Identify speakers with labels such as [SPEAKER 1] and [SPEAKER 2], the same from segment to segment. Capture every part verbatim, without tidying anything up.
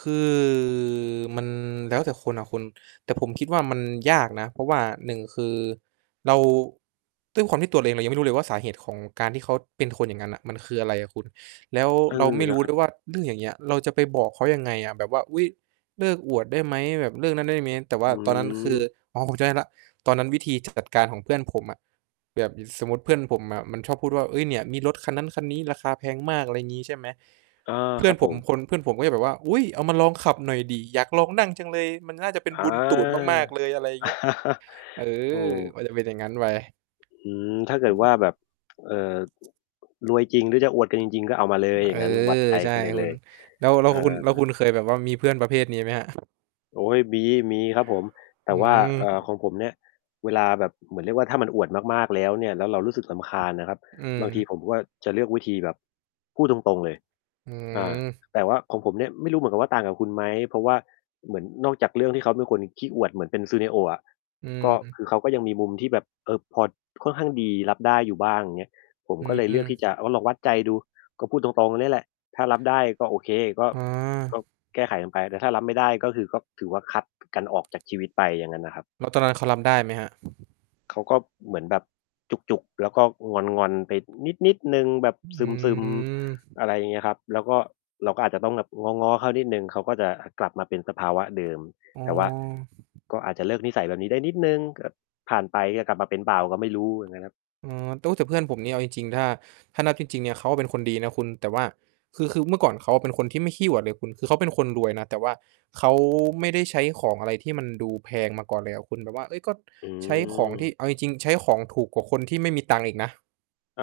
[SPEAKER 1] คือ มันแล้วแต่คนอะคุณ แต่ผมคิดว่ามันยากนะ เพราะว่า หนึ่ง คือเรา ด้วยความที่ตัวเราเองเรายังไม่รู้เลยว่าสาเหตุของการที่เขาเป็นคนอย่างงั้นน่ะ มันคืออะไรอะคุณ แล้ว
[SPEAKER 2] เออ
[SPEAKER 1] เราไม่
[SPEAKER 2] น
[SPEAKER 1] รู
[SPEAKER 2] ะ
[SPEAKER 1] ้
[SPEAKER 2] ค
[SPEAKER 1] เ
[SPEAKER 2] รั
[SPEAKER 1] ล
[SPEAKER 2] บ
[SPEAKER 1] ยว่า เรื่องอย่างเงี้ย เราจะไปบอกเขายังไงอะ แบบว่า อุ๊ย เลิกอวดได้ไหม แบบเลิกนั้นได้เมี้ย แต่ว่
[SPEAKER 2] อ
[SPEAKER 1] า
[SPEAKER 2] ื
[SPEAKER 1] ตอนนั้นคือ
[SPEAKER 2] ม
[SPEAKER 1] อ๋อ ผมจำได้แล้ว ตอนนั้นวิธีจัดการของเพื่อนผมอะ แบบสมมุติเพื่อนผมอะมันชอบพูดว่า "เฮ้ย เนี่ยมีรถคันนั้นคันนี้ราคาแพงมาก" อะไรอย่างงี้ ใช่ไหม
[SPEAKER 2] อา
[SPEAKER 1] เพื่
[SPEAKER 2] คร
[SPEAKER 1] อน
[SPEAKER 2] ับ
[SPEAKER 1] ผ
[SPEAKER 2] ผ
[SPEAKER 1] ม
[SPEAKER 2] ม
[SPEAKER 1] คน เพื่อนผมก็จะแบบว่า อุ๊ย เอามาลองขับหน่อยดิ อยากลองนั่งจังเลย มันน่าจะเป็น
[SPEAKER 2] อา
[SPEAKER 1] บุญตูดมาก ๆ เลย อะไรอย่างเงี้ย เอ
[SPEAKER 2] ถู
[SPEAKER 1] อ
[SPEAKER 2] ก
[SPEAKER 1] มันจะเป็นอย่างงั้นไป
[SPEAKER 2] อืม ถ้าเกิ
[SPEAKER 1] อื
[SPEAKER 2] ดว่
[SPEAKER 1] ม
[SPEAKER 2] าแบบ เอ่อ รวยจริงหรือจะอวดกันจริง ๆ ก็เอามาเลย อ
[SPEAKER 1] เ
[SPEAKER 2] ย
[SPEAKER 1] อ
[SPEAKER 2] ่า
[SPEAKER 1] อ
[SPEAKER 2] งงั้นวัดใจ
[SPEAKER 1] ใช่
[SPEAKER 2] กันไป
[SPEAKER 1] ค
[SPEAKER 2] เล
[SPEAKER 1] ุณ
[SPEAKER 2] ย
[SPEAKER 1] แล้ว แล้ว
[SPEAKER 2] อา
[SPEAKER 1] คุณ แล้วคุณเคยแบบว่ามีเพื่อนประเภทนี้ไหมครับ?
[SPEAKER 2] โอ๊ย มี มีครับผม แต
[SPEAKER 1] อ
[SPEAKER 2] ่
[SPEAKER 1] ื
[SPEAKER 2] ว่า เอ่อ ข
[SPEAKER 1] ม
[SPEAKER 2] องผมเนี่ย เวลาแบบ เหมือนเรียกว่าถ้ามันอวดมาก ๆ แล้วเนี่ย แล้วเรารู้สึกรำคาญนะครับ
[SPEAKER 1] อื
[SPEAKER 2] บา
[SPEAKER 1] ม
[SPEAKER 2] งทีผมก็จะเลือกวิธีแบบพูดตรง ๆ เลย
[SPEAKER 1] อื
[SPEAKER 2] อา
[SPEAKER 1] ม
[SPEAKER 2] แต่ว่าของผมเนี่ยไม่รู้เหมือนกับว่าต่างกับคุณไหม เพราะว่าเหมือนนอกจากเรื่องที่เขาเป็นคนขี้อวดเหมือนเป็น Suneo อะ
[SPEAKER 1] อื
[SPEAKER 2] ก็ค
[SPEAKER 1] ม
[SPEAKER 2] ือเขาก็ยังมีมุมที่แบบ เออ พอ ค่อนข้างดี รับได้อยู่บ้าง อย่างเงี้ย ผม
[SPEAKER 1] อื
[SPEAKER 2] ก็เลยเลือกที่จ
[SPEAKER 1] ม
[SPEAKER 2] ะว่า ลองวัดใจดู ก็พูดตรง ๆ เนี่ยแหละ ถ้ารับได้ก็โอเค ก็
[SPEAKER 1] อ๋อ
[SPEAKER 2] ก็แก้ไขกันไป แต่ถ้ารับไม่ได้ ก็คือก็ถือว่าคัดกันออกจากชีวิตไป อย่างงั้นน่ะครับ
[SPEAKER 1] แล้วตอนนั้นเขารับได้ไหมครับ?
[SPEAKER 2] เขาก็เหมือนแบบจุก ๆ แล้วก็งอน ๆ ไปนิด ๆ หนึ่ง แบบ
[SPEAKER 1] อ
[SPEAKER 2] ซ
[SPEAKER 1] ื
[SPEAKER 2] ึม
[SPEAKER 1] ม
[SPEAKER 2] ๆ อะไรอย่างเงี้ยครับ แล้วก็ เราก็อาจจะต้องแบบง้อ ๆ เขานิดหนึ่ง เขาก็จะกลับมาเป็นสภาวะเดิม
[SPEAKER 1] อ๋อ
[SPEAKER 2] แต่ว่า ก็อาจจะเลิกนิสัยแบบนี้ได้นิดหนึ่ง ก็ผ่านไปก็กลับมาเป็นเปล่าก็ไม่รู้เหมือนกันครับ
[SPEAKER 1] อ๋อ ตุ๊ แต่เพื่อนผมเนี่ยเอาจริง ๆ ถ้า ถ้านับจริง ๆ เนี่ยเขาเป็นคนดีนะคุณแต่ว่า คือ คือเมื่อก่อนเขาเป็นคนที่ไม่ขี้อวดเลยคุณ คือเขาเป็นคนรวยนะ แต่ว่าเขาไม่ได้ใช้ของอะไรที่มันดูแพงมาก่อนเลยอะคุณแบบว่า เฮ้ย ก็
[SPEAKER 2] อื
[SPEAKER 1] ใช้ของที
[SPEAKER 2] ม
[SPEAKER 1] ่ เอาจริง ๆ ใช้ของถูกกว่าคนที่ไม่มีตังค์อีกนะ
[SPEAKER 2] อ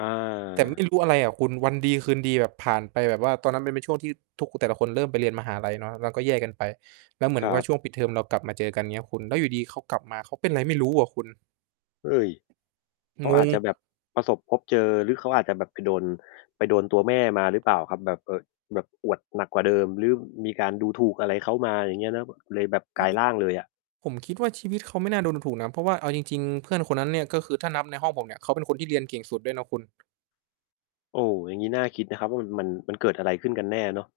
[SPEAKER 1] แต่ไม่
[SPEAKER 2] า
[SPEAKER 1] รู้อะไรอะคุณ วันดีคืนดีแบบผ่านไปแบบว่า ตอนนั้นมันเป็นช่วงที่ทุก แต่ละคนเริ่มไปเรียนมหาลัยเนาะ เราก็แยกกันไป แล้วเหมือ
[SPEAKER 2] ค
[SPEAKER 1] น
[SPEAKER 2] รั
[SPEAKER 1] ว่า
[SPEAKER 2] บ
[SPEAKER 1] ช่วงปิดเทอมเรากลับมาเจอกัน เงี้ยคุณ แล้วอยู่ดี ๆ เขากลับมาเขาเป็นไรไม่รู้ว่ะคุณ
[SPEAKER 2] เฮ้ย เข
[SPEAKER 1] ง
[SPEAKER 2] าอาจ
[SPEAKER 1] ง
[SPEAKER 2] จะแบบประสบพบเจอ หรือเขาอาจจะแบบไปโดน ไปโดนตัวแม่มาหรือเปล่าครับ แบบ เออ แบบอวดหนักกว่าเดิม หรือมีการดูถูกอะไรเขามา อย่างเงี้ย แล้วเลย แบบกลายร่างเลยอะ
[SPEAKER 1] ผมคิดว่าชีวิตเขาไม่น่าโดนดูถูกนะ เพราะว่าเอาจริง ๆ เพื่อนคนนั้นเนี่ย ก็คือถ้านับในห้องผมเนี่ยเขาเป็นคนที่เรียนเก่งสุดด้วยนะคุณ
[SPEAKER 2] โอ้ อย่างงี้น่าคิดนะครับว่า มัน มันเกิดอะไรขึ้นกันแน่เนาะ